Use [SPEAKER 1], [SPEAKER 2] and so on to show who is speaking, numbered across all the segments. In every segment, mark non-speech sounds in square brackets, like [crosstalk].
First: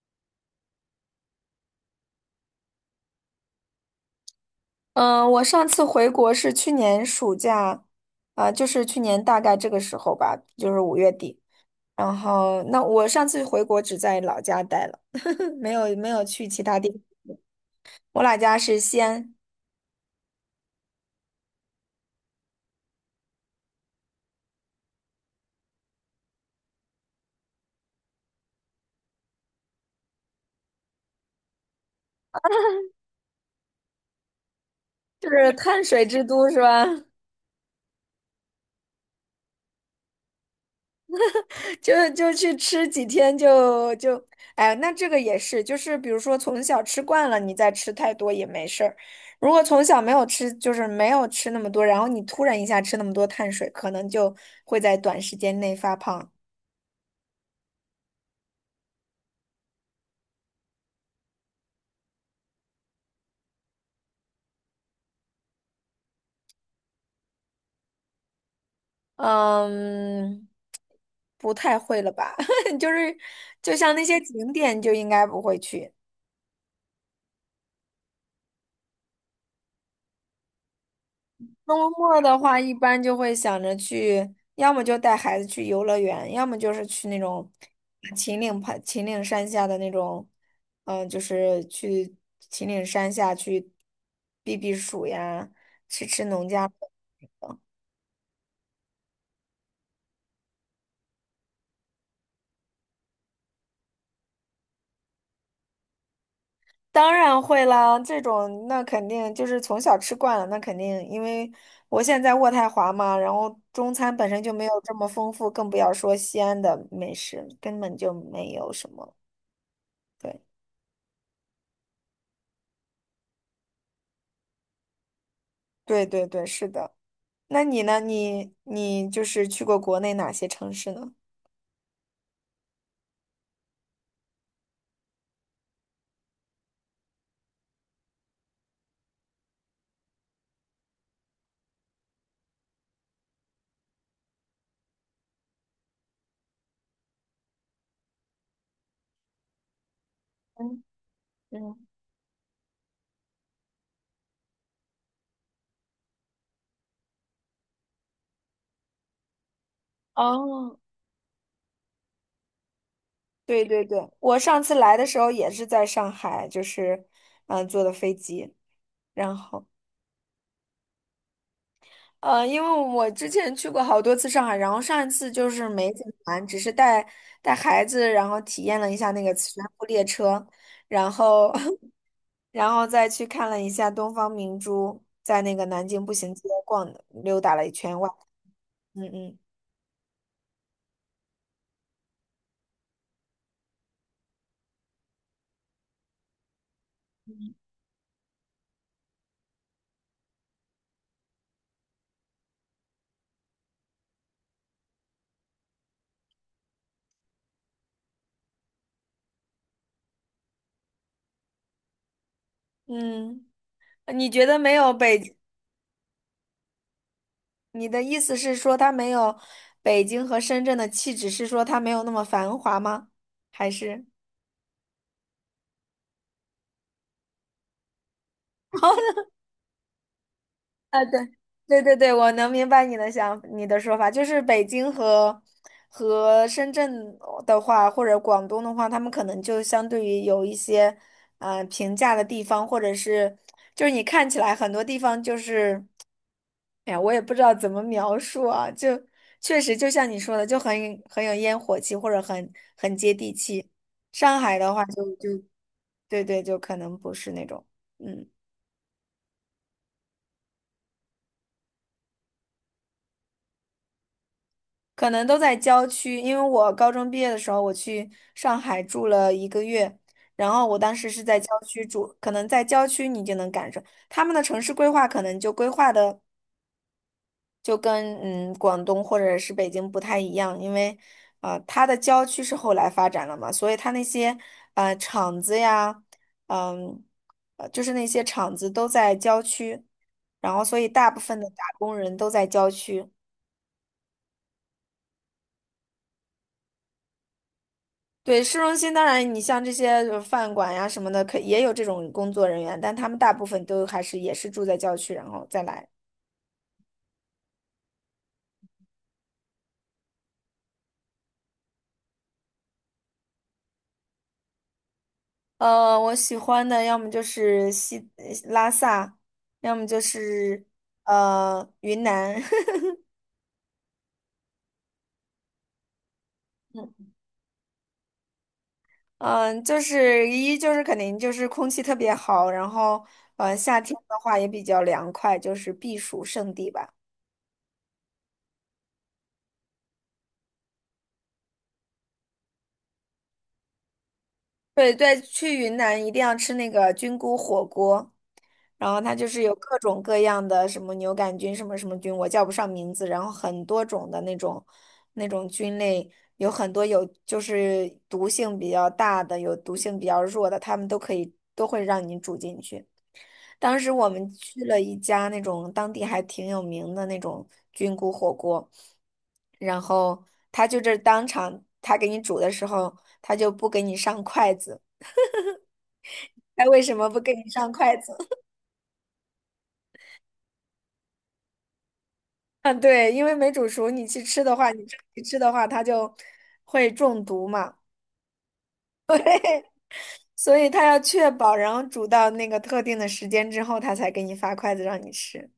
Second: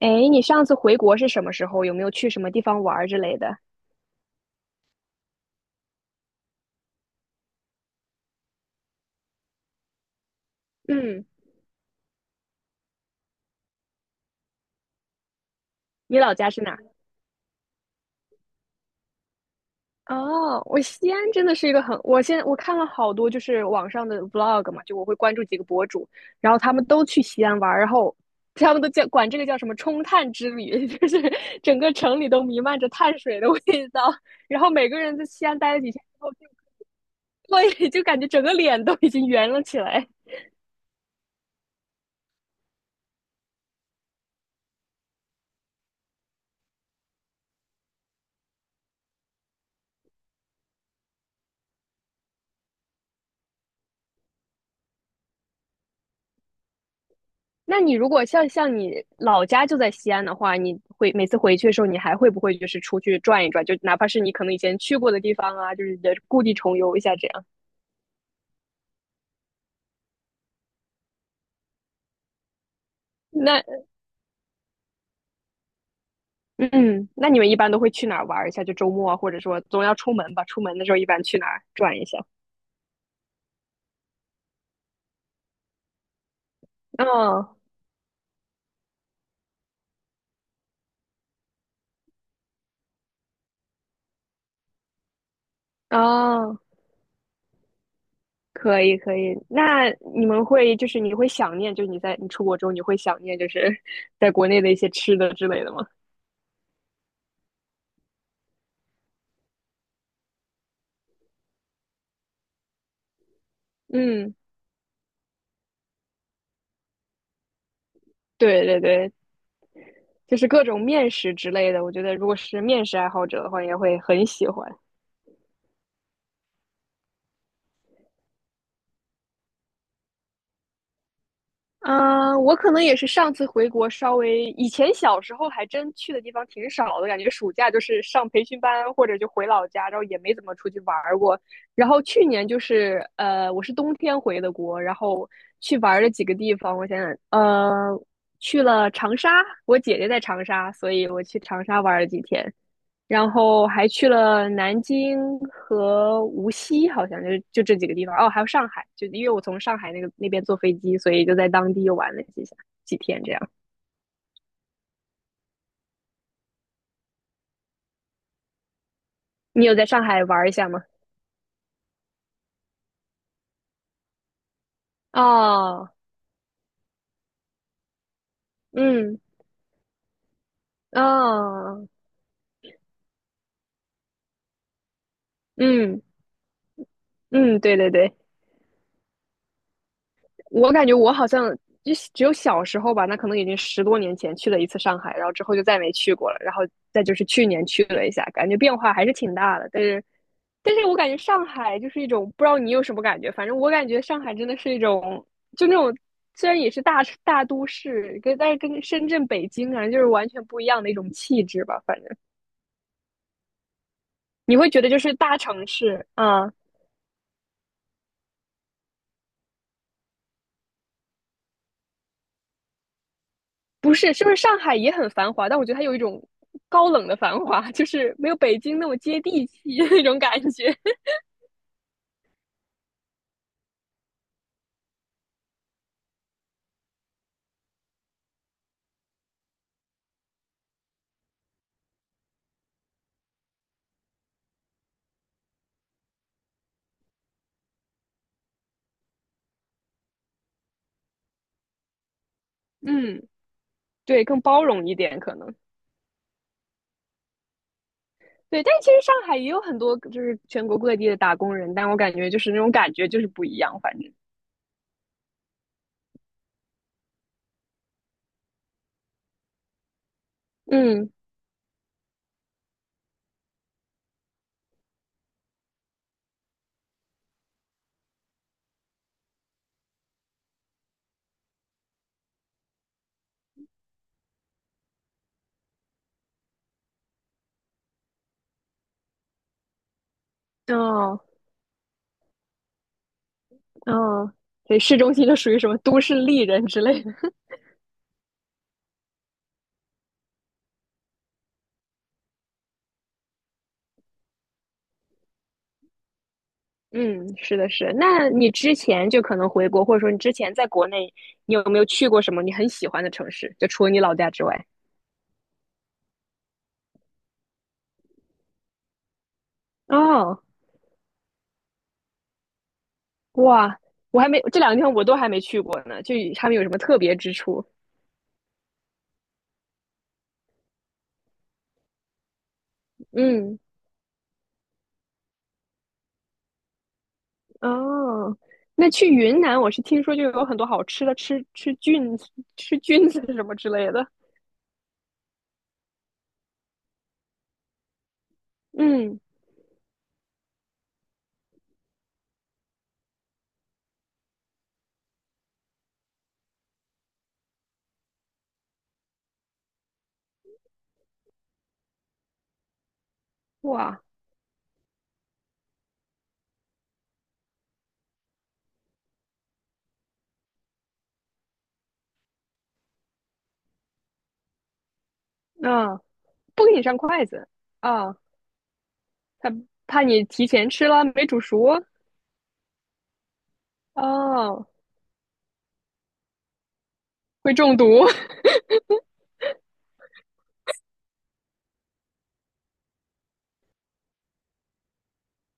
[SPEAKER 1] 哎，你上次回国是什么时候？有没有去什么地方玩儿之类的？
[SPEAKER 2] 嗯，我上次回国是去年暑假，就是去年大概这个时候吧，就是五月
[SPEAKER 1] 嗯，
[SPEAKER 2] 底。然后，那我上次回国只在老家待了，[laughs] 没有没
[SPEAKER 1] 你
[SPEAKER 2] 有
[SPEAKER 1] 老
[SPEAKER 2] 去
[SPEAKER 1] 家
[SPEAKER 2] 其
[SPEAKER 1] 是哪
[SPEAKER 2] 他
[SPEAKER 1] 儿？
[SPEAKER 2] 地。我老家是西安，
[SPEAKER 1] 哦，我西安真的是一个很，我现在我看了好多就是网上的 vlog 嘛，就我会关注几个博主，然后他们都去西安玩儿，然后他们都叫管这个叫什么冲碳之旅，[laughs] 就是整个城里都弥漫着碳水的味道，然后每个人在
[SPEAKER 2] 就
[SPEAKER 1] 西
[SPEAKER 2] 是
[SPEAKER 1] 安待了
[SPEAKER 2] 碳
[SPEAKER 1] 几天
[SPEAKER 2] 水
[SPEAKER 1] 之
[SPEAKER 2] 之
[SPEAKER 1] 后，就，
[SPEAKER 2] 都，是吧？[laughs]
[SPEAKER 1] 对，就感觉整个脸都已经圆了起来。
[SPEAKER 2] 就去吃几天就，哎，那这个也是，就是比如说从小吃惯了，你再吃太多也没事儿。如果从小没有吃，就是没有吃那么多，然后你突然一下吃那么多碳水，可能就会在短时间内发胖。
[SPEAKER 1] 那你如果像你老家就在西安的话，你会每次回去的时候，你还会不会就是出去转一转？就哪怕是你可能以前去过的地方啊，就是也故地重游一下这样。
[SPEAKER 2] 嗯，不太会了吧？[laughs] 就是
[SPEAKER 1] 那
[SPEAKER 2] 就像那些景点就应该不会去。
[SPEAKER 1] 嗯，那你们一般都会去哪儿玩一下？就周末啊，或者说总要出门吧？出门的时候一般去哪儿
[SPEAKER 2] 周
[SPEAKER 1] 转一下？
[SPEAKER 2] 末的话，一般就会想着去，要么就带孩子去游乐园，要么就是去那种
[SPEAKER 1] 哦
[SPEAKER 2] 秦岭盘、秦岭山下的那种，就是去秦岭山下去避避暑呀，吃吃农
[SPEAKER 1] 哦，
[SPEAKER 2] 家。
[SPEAKER 1] 可以可以。那你们会就是你会想念，就是你在你出国之后，你会想念就是 [laughs] 在国内的一些吃的之类的吗？
[SPEAKER 2] 当然会啦，这种那肯定就是从小吃惯了，那肯定，因为我现在在渥太华嘛，然后中餐本
[SPEAKER 1] 嗯，
[SPEAKER 2] 身就没有这么丰富，更不要说西安的美食，根本就没
[SPEAKER 1] 对
[SPEAKER 2] 有
[SPEAKER 1] 对
[SPEAKER 2] 什
[SPEAKER 1] 对，
[SPEAKER 2] 么。
[SPEAKER 1] 就
[SPEAKER 2] 对，
[SPEAKER 1] 是各种面食之类的，我觉得如果是面食爱好者的话，也会很喜欢。
[SPEAKER 2] 对对对，是的。那你呢？你就是去过国内哪些城市呢？
[SPEAKER 1] 啊、我可能也是上次回国稍微，以前小时候还真去的地方挺少的，感觉暑假就是上培训班或者就回老家，然后也没怎么出去玩过。然后去年就是我是冬天回的国，然后去玩了几个地方，我想想，去了长沙，我姐姐在长沙，
[SPEAKER 2] 嗯
[SPEAKER 1] 所以我去长沙
[SPEAKER 2] 嗯，
[SPEAKER 1] 玩了几天。然后还去了南京和无锡，好像就这几个地方。哦，还有上海，就因为我从上海那边坐飞
[SPEAKER 2] 哦，
[SPEAKER 1] 机，所以就在当地又玩了几下几天这样。
[SPEAKER 2] 对对对，我上次来的时候也是在上海，就是坐的飞机，然
[SPEAKER 1] 你
[SPEAKER 2] 后
[SPEAKER 1] 有在上海玩一下吗？
[SPEAKER 2] 因为我之前去过好多次上海，然后上一次就是
[SPEAKER 1] 哦，
[SPEAKER 2] 没怎么玩，只是带带孩子，然后体验了一下
[SPEAKER 1] 嗯，
[SPEAKER 2] 那个磁悬浮列车，然后
[SPEAKER 1] 哦，
[SPEAKER 2] [laughs] 然后再去看了一下东方明珠，在那个南
[SPEAKER 1] 嗯
[SPEAKER 2] 京步行街逛溜达
[SPEAKER 1] 嗯，
[SPEAKER 2] 了一
[SPEAKER 1] 对对
[SPEAKER 2] 圈外，
[SPEAKER 1] 对，
[SPEAKER 2] 嗯嗯
[SPEAKER 1] 我感觉我好像就只有小时候吧，那可能已经十多年前去了一次上海，然后之后就再没去过了。然后再就是去年去了一下，感觉变化还是挺大的，但是我感觉上海就是一种不知道你有什么感觉，反正我感觉上海真的是一种，就那种虽然也是大大都市，但是跟深圳、北京啊，就是完全不一样的一种气质吧。反正
[SPEAKER 2] 嗯。你觉
[SPEAKER 1] 你
[SPEAKER 2] 得
[SPEAKER 1] 会
[SPEAKER 2] 没
[SPEAKER 1] 觉得
[SPEAKER 2] 有
[SPEAKER 1] 就是
[SPEAKER 2] 北，
[SPEAKER 1] 大城市啊，嗯
[SPEAKER 2] 你的意思是说它没有北京和深圳的气质，是说它没有那么繁华吗？还
[SPEAKER 1] 不
[SPEAKER 2] 是？
[SPEAKER 1] 是，是不是上海也很繁华？但我觉得它有一种高冷的繁华，就是没有北京那么接
[SPEAKER 2] [laughs]
[SPEAKER 1] 地气的那种感觉。
[SPEAKER 2] 啊，对，对对对，我能明白你的想，你的说法，就是北京和和深圳的话，或者广东的话，他们可能就相对于有一些，平价的地方，或者是就是你看起来很多地方就是。哎呀，我也不知道怎么描述啊，就确实就像你说的，就很有烟火气，或者很
[SPEAKER 1] [laughs]
[SPEAKER 2] 很接
[SPEAKER 1] 嗯，
[SPEAKER 2] 地气。
[SPEAKER 1] 对，
[SPEAKER 2] 上
[SPEAKER 1] 更
[SPEAKER 2] 海
[SPEAKER 1] 包
[SPEAKER 2] 的话
[SPEAKER 1] 容一
[SPEAKER 2] 就，
[SPEAKER 1] 点
[SPEAKER 2] 就
[SPEAKER 1] 可能。
[SPEAKER 2] 对对，就可能不是那种，嗯，
[SPEAKER 1] 对，但其实上海也有很多就是全国各地的打工人，但我感觉就是那种感觉就是不一样，反正。
[SPEAKER 2] 可能都在郊区。因为我高中毕业的时候，我去上海住了一个月，然后我当时
[SPEAKER 1] 嗯，
[SPEAKER 2] 是在郊区住，可能在郊区你就能感受他们的城市规划，可能就规划的。就跟嗯广东或者是北京不太一样，因为它的郊区是后来发展了嘛，所以它那些厂子呀，嗯，就是那些厂子都在郊区，然后所以大部
[SPEAKER 1] 哦
[SPEAKER 2] 分的打工人都在郊区。
[SPEAKER 1] 哦，所以市中心就属于什么都市丽人之类的。
[SPEAKER 2] 对，市中心当然，你像这些饭馆呀什么的，可也有这种工作人员，但他们大部分都还是也是住在郊区，然后再来。
[SPEAKER 1] 嗯，是的，是的。那你之前就可能回国，或者说你之前在国内，你有没有去过什么你很喜欢的城市？就除了你老家之外。
[SPEAKER 2] 我喜欢的要么就是拉萨，要么就
[SPEAKER 1] 哦，
[SPEAKER 2] 是云南。
[SPEAKER 1] 哇，我还没，这两个地方我都还没去过呢，就他们有什么特别
[SPEAKER 2] [laughs]
[SPEAKER 1] 之处？
[SPEAKER 2] 嗯，就是一就是肯定就是空气特别好，然后
[SPEAKER 1] 嗯，
[SPEAKER 2] 夏天的话也比较凉快，就是避暑胜地吧。
[SPEAKER 1] 哦，那去云南，我是听说就有很多好吃的，吃吃菌子、吃菌子什么之类的。
[SPEAKER 2] 对对，去云南一定要吃那个菌菇火锅，然后它
[SPEAKER 1] 嗯，
[SPEAKER 2] 就是有各种各样的什么牛杆菌、什么什么菌，我叫不上名字，然后很多种的那种菌类，有很多有就是毒性比较大的，有毒性比较弱的，它们都可以都会让你煮进去。当时
[SPEAKER 1] 哇，
[SPEAKER 2] 我们去了一家那种当地还挺有名的那种菌菇火锅，然后他当场他给你煮的时候，他就不给你上筷子。
[SPEAKER 1] 啊、
[SPEAKER 2] 他
[SPEAKER 1] 不给
[SPEAKER 2] 为
[SPEAKER 1] 你
[SPEAKER 2] 什
[SPEAKER 1] 上
[SPEAKER 2] 么不
[SPEAKER 1] 筷
[SPEAKER 2] 给你
[SPEAKER 1] 子
[SPEAKER 2] 上筷
[SPEAKER 1] 啊、
[SPEAKER 2] 子？
[SPEAKER 1] 哦
[SPEAKER 2] [laughs]
[SPEAKER 1] 他怕你提前吃了没煮熟，
[SPEAKER 2] 嗯，对，因为没煮熟，你去吃的
[SPEAKER 1] 哦，
[SPEAKER 2] 话，你长期吃的话，它就会中毒
[SPEAKER 1] 会
[SPEAKER 2] 嘛。
[SPEAKER 1] 中毒
[SPEAKER 2] [laughs] 对，所以他要确保，然后煮到那个特定的时间之后，他才给你发筷子让你吃。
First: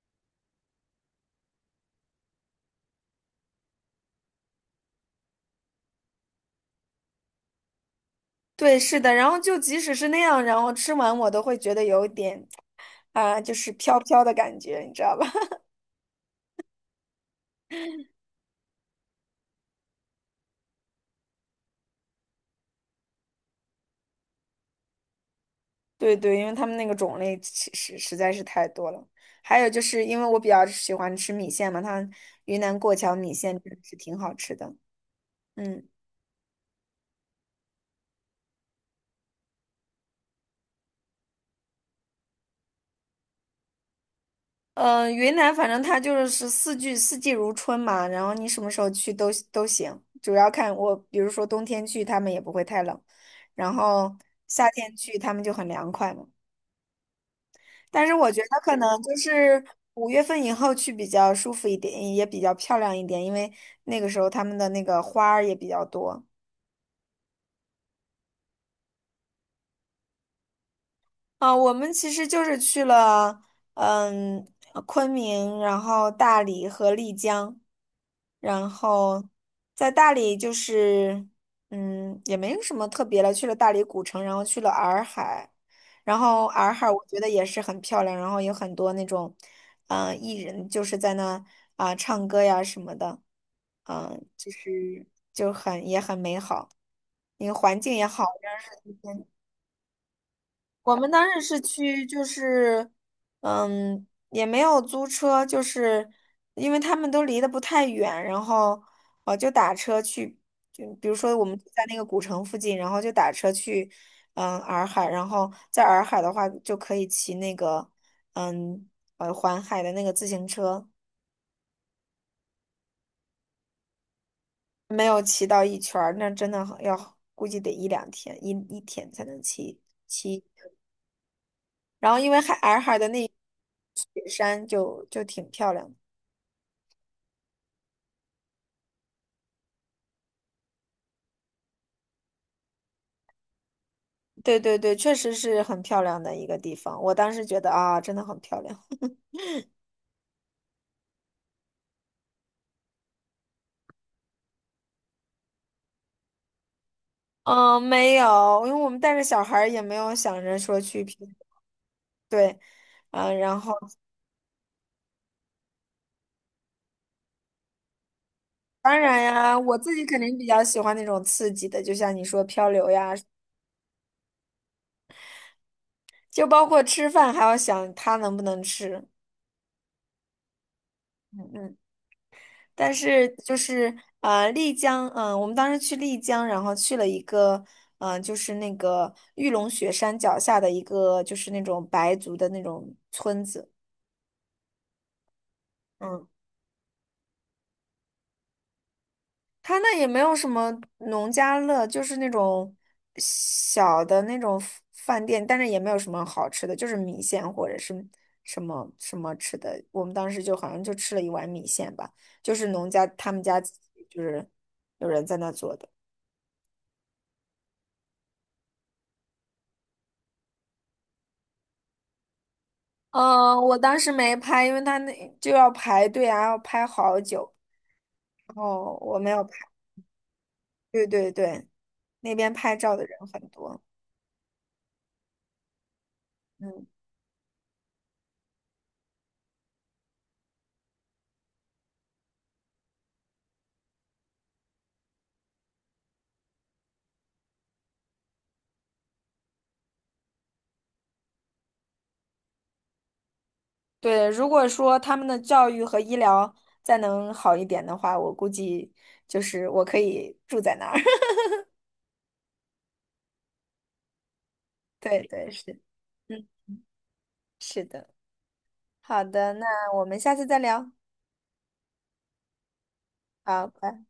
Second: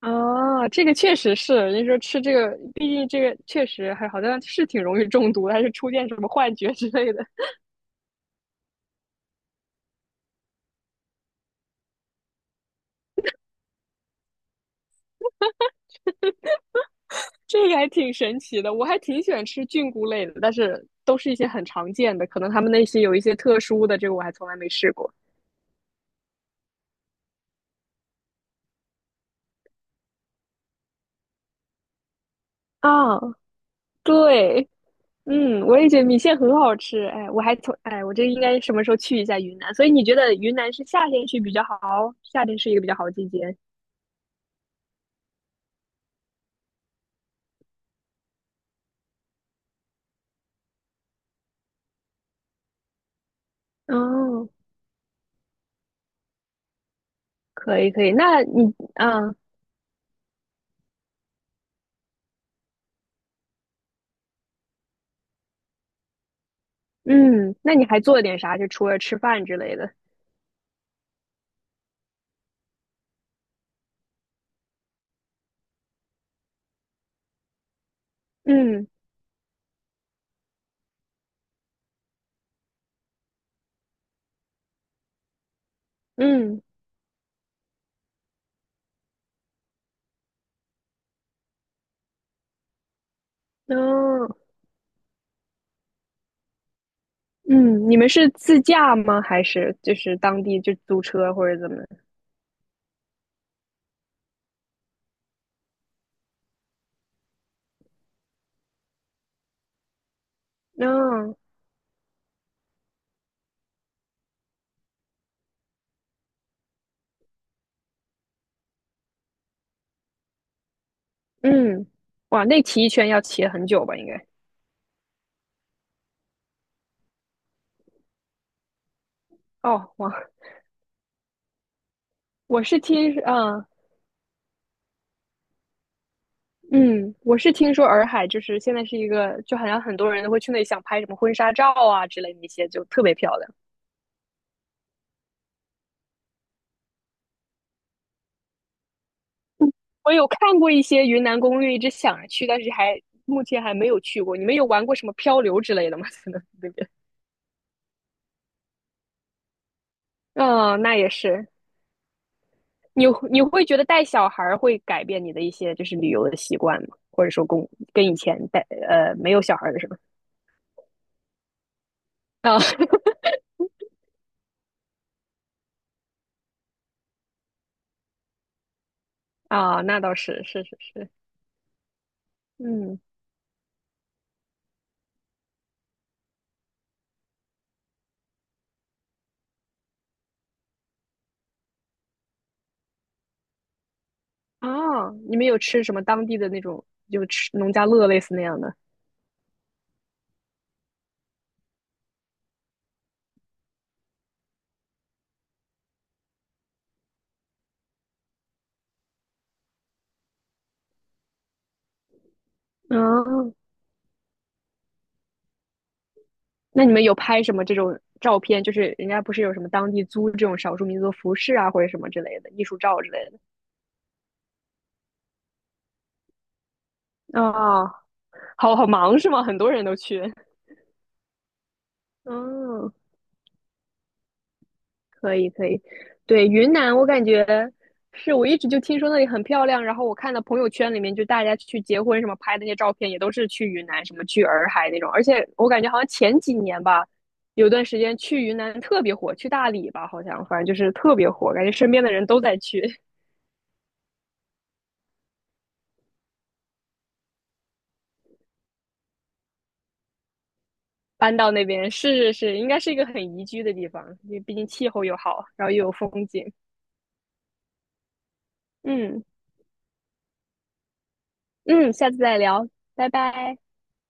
[SPEAKER 1] 啊 [laughs]。这个确实是，人家说吃这个，毕竟这个确实还好像是挺容易中毒的，还是出现什么幻觉之类的，
[SPEAKER 2] 对，是的，然后就即使是那样，然后吃完我都会觉得有一点就是飘飘的感觉，你知道吧？
[SPEAKER 1] 这个还挺神奇的。我还挺喜欢吃菌菇类的，但是都是一些很常见的，可能他们那些有一些特殊的，这个我还从来没试过
[SPEAKER 2] [laughs] 对对，因为他们那个种类其实实在是太多了。还有就是因为我比较喜欢吃米线嘛，它云南过桥
[SPEAKER 1] 啊。
[SPEAKER 2] 米线真的是挺好吃
[SPEAKER 1] 对，
[SPEAKER 2] 的。
[SPEAKER 1] 嗯，我
[SPEAKER 2] 嗯。
[SPEAKER 1] 也觉得米线很好吃。哎，我还从哎，我这应该什么时候去一下云南？所以你觉得云南是夏天去比较好？夏天是一个比较好的季节。
[SPEAKER 2] 云南反正它就是四季四季如春嘛，然后你什么时候去都行，主要看我，比如说冬天去，他们也不会太冷，然后
[SPEAKER 1] 哦，
[SPEAKER 2] 夏天去，他们就很凉快嘛。
[SPEAKER 1] 可以可
[SPEAKER 2] 但
[SPEAKER 1] 以。
[SPEAKER 2] 是我觉
[SPEAKER 1] 那
[SPEAKER 2] 得
[SPEAKER 1] 你
[SPEAKER 2] 可能就
[SPEAKER 1] 啊，
[SPEAKER 2] 是五月份以后去比较舒服一点，也比较漂亮一点，因为那个时候他们的那个花儿也比较多。
[SPEAKER 1] 嗯，那你还做了点啥？就除了吃饭之类的。
[SPEAKER 2] 啊，我们其实就是去了，嗯，昆明，然后大理和丽江，然
[SPEAKER 1] 嗯
[SPEAKER 2] 后在大理就是，嗯，也没有什么特别了，去了大理古城，然后去了洱海，然后
[SPEAKER 1] 嗯
[SPEAKER 2] 洱海我觉得也是很漂亮，然后有很多那种，艺人就是在那唱歌呀什么的，
[SPEAKER 1] 哦
[SPEAKER 2] 就是就很也很美好，那个环
[SPEAKER 1] 嗯，
[SPEAKER 2] 境
[SPEAKER 1] 你
[SPEAKER 2] 也
[SPEAKER 1] 们
[SPEAKER 2] 好。
[SPEAKER 1] 是自驾吗？还是就是当地就
[SPEAKER 2] 我
[SPEAKER 1] 租
[SPEAKER 2] 们当
[SPEAKER 1] 车
[SPEAKER 2] 时
[SPEAKER 1] 或者
[SPEAKER 2] 是
[SPEAKER 1] 怎么？
[SPEAKER 2] 去，就是，嗯，也没有租车，就是因为他们都离得不太远，然后就打车去，就比如说
[SPEAKER 1] 嗯
[SPEAKER 2] 我们住在那个古城附近，然后就打车去，嗯，洱海，然后在洱海的话就可以骑那个，嗯，环海的那个自行车，
[SPEAKER 1] 嗯，哇，那骑一圈要骑很久吧？应该。
[SPEAKER 2] 没有骑到一圈儿，那真的很要估计得一两天，一天才能骑
[SPEAKER 1] 哦，哇，
[SPEAKER 2] 骑。然后因为海
[SPEAKER 1] 我是
[SPEAKER 2] 洱海的
[SPEAKER 1] 听，
[SPEAKER 2] 那一
[SPEAKER 1] 嗯
[SPEAKER 2] 雪山就就挺漂亮的。
[SPEAKER 1] 嗯，我是听说洱海就是现在是一个，就好像很多人都会去那里想拍什么婚纱照啊之类的一些，就特别漂亮。
[SPEAKER 2] 对对对，确实是很漂亮的一个地方。我当时觉得啊，真的很漂亮。
[SPEAKER 1] 我有看过一些云南攻略，一直想着去，但是还目前还没有去过。你们有玩过什么漂流之类的吗？[laughs] 在那边？
[SPEAKER 2] 嗯，没有，因为我们带着小孩儿也没有想着说
[SPEAKER 1] 嗯，那
[SPEAKER 2] 去
[SPEAKER 1] 也
[SPEAKER 2] 偏，
[SPEAKER 1] 是。
[SPEAKER 2] 对，
[SPEAKER 1] 你
[SPEAKER 2] 嗯，
[SPEAKER 1] 你
[SPEAKER 2] 然
[SPEAKER 1] 会
[SPEAKER 2] 后
[SPEAKER 1] 觉得带小孩儿会改变你的一些就是旅游的习惯吗？或者说跟以前带
[SPEAKER 2] 当然
[SPEAKER 1] 没有小
[SPEAKER 2] 呀，
[SPEAKER 1] 孩儿
[SPEAKER 2] 我
[SPEAKER 1] 的时
[SPEAKER 2] 自
[SPEAKER 1] 候？
[SPEAKER 2] 己肯定比较喜欢那种刺激的，就像你说
[SPEAKER 1] 啊
[SPEAKER 2] 漂流呀，就包括吃饭还要想他能不能吃，
[SPEAKER 1] [laughs] 啊，那倒是是是是，
[SPEAKER 2] 嗯嗯。但
[SPEAKER 1] 嗯。
[SPEAKER 2] 是就是啊，丽江，我们当时去丽江，然后去了一个，就是那个玉龙雪山脚下的一个，就是那种白族的那种村子，
[SPEAKER 1] 哦，你们有吃什么
[SPEAKER 2] 嗯，
[SPEAKER 1] 当地的那种，就吃农家乐类似那样的？
[SPEAKER 2] 他那也没有什么农家乐，就是那种小的那种饭店，但是也没有什么好吃的，就是米线或者是什么什么吃的，我们当时就好像就吃了一碗米线吧，就是农家他们
[SPEAKER 1] 哦，
[SPEAKER 2] 家自己就是有人在那做的。
[SPEAKER 1] 那你们有拍什么这种照片？就是人家不是有什么当地租这种少数民族服饰啊，或者什么之类的艺术照之类的？
[SPEAKER 2] 嗯，我当时没拍，因为他那就要排队啊，要拍好久。
[SPEAKER 1] 啊，
[SPEAKER 2] 然
[SPEAKER 1] 好好
[SPEAKER 2] 后
[SPEAKER 1] 忙
[SPEAKER 2] 我没
[SPEAKER 1] 是
[SPEAKER 2] 有
[SPEAKER 1] 吗？
[SPEAKER 2] 拍。
[SPEAKER 1] 很多人都去。
[SPEAKER 2] 对对对，那边拍
[SPEAKER 1] 嗯。
[SPEAKER 2] 照的人很多。
[SPEAKER 1] 可以可以，对，云
[SPEAKER 2] 嗯，
[SPEAKER 1] 南我感觉是我一直就听说那里很漂亮，然后我看到朋友圈里面就大家去结婚什么拍的那些照片，也都是去云南什么去洱海那种，而且我感觉好像前几年吧，有段时间去云南特别火，去大理吧好像，反正就是特别火，感觉身边的人都在去
[SPEAKER 2] 对，如果说他们的教育和医疗再能好一点的话，我估计就是我可以住在那儿。[laughs]
[SPEAKER 1] 搬到那边，是是是，应该是一个很宜居的地方，因为毕竟气候又
[SPEAKER 2] 对
[SPEAKER 1] 好，
[SPEAKER 2] 对，
[SPEAKER 1] 然后
[SPEAKER 2] 是，
[SPEAKER 1] 又有风
[SPEAKER 2] 嗯，
[SPEAKER 1] 景。
[SPEAKER 2] 是的。
[SPEAKER 1] 嗯
[SPEAKER 2] 好的，那我们下次再聊。
[SPEAKER 1] 嗯，下次再聊，拜拜。
[SPEAKER 2] 好，拜。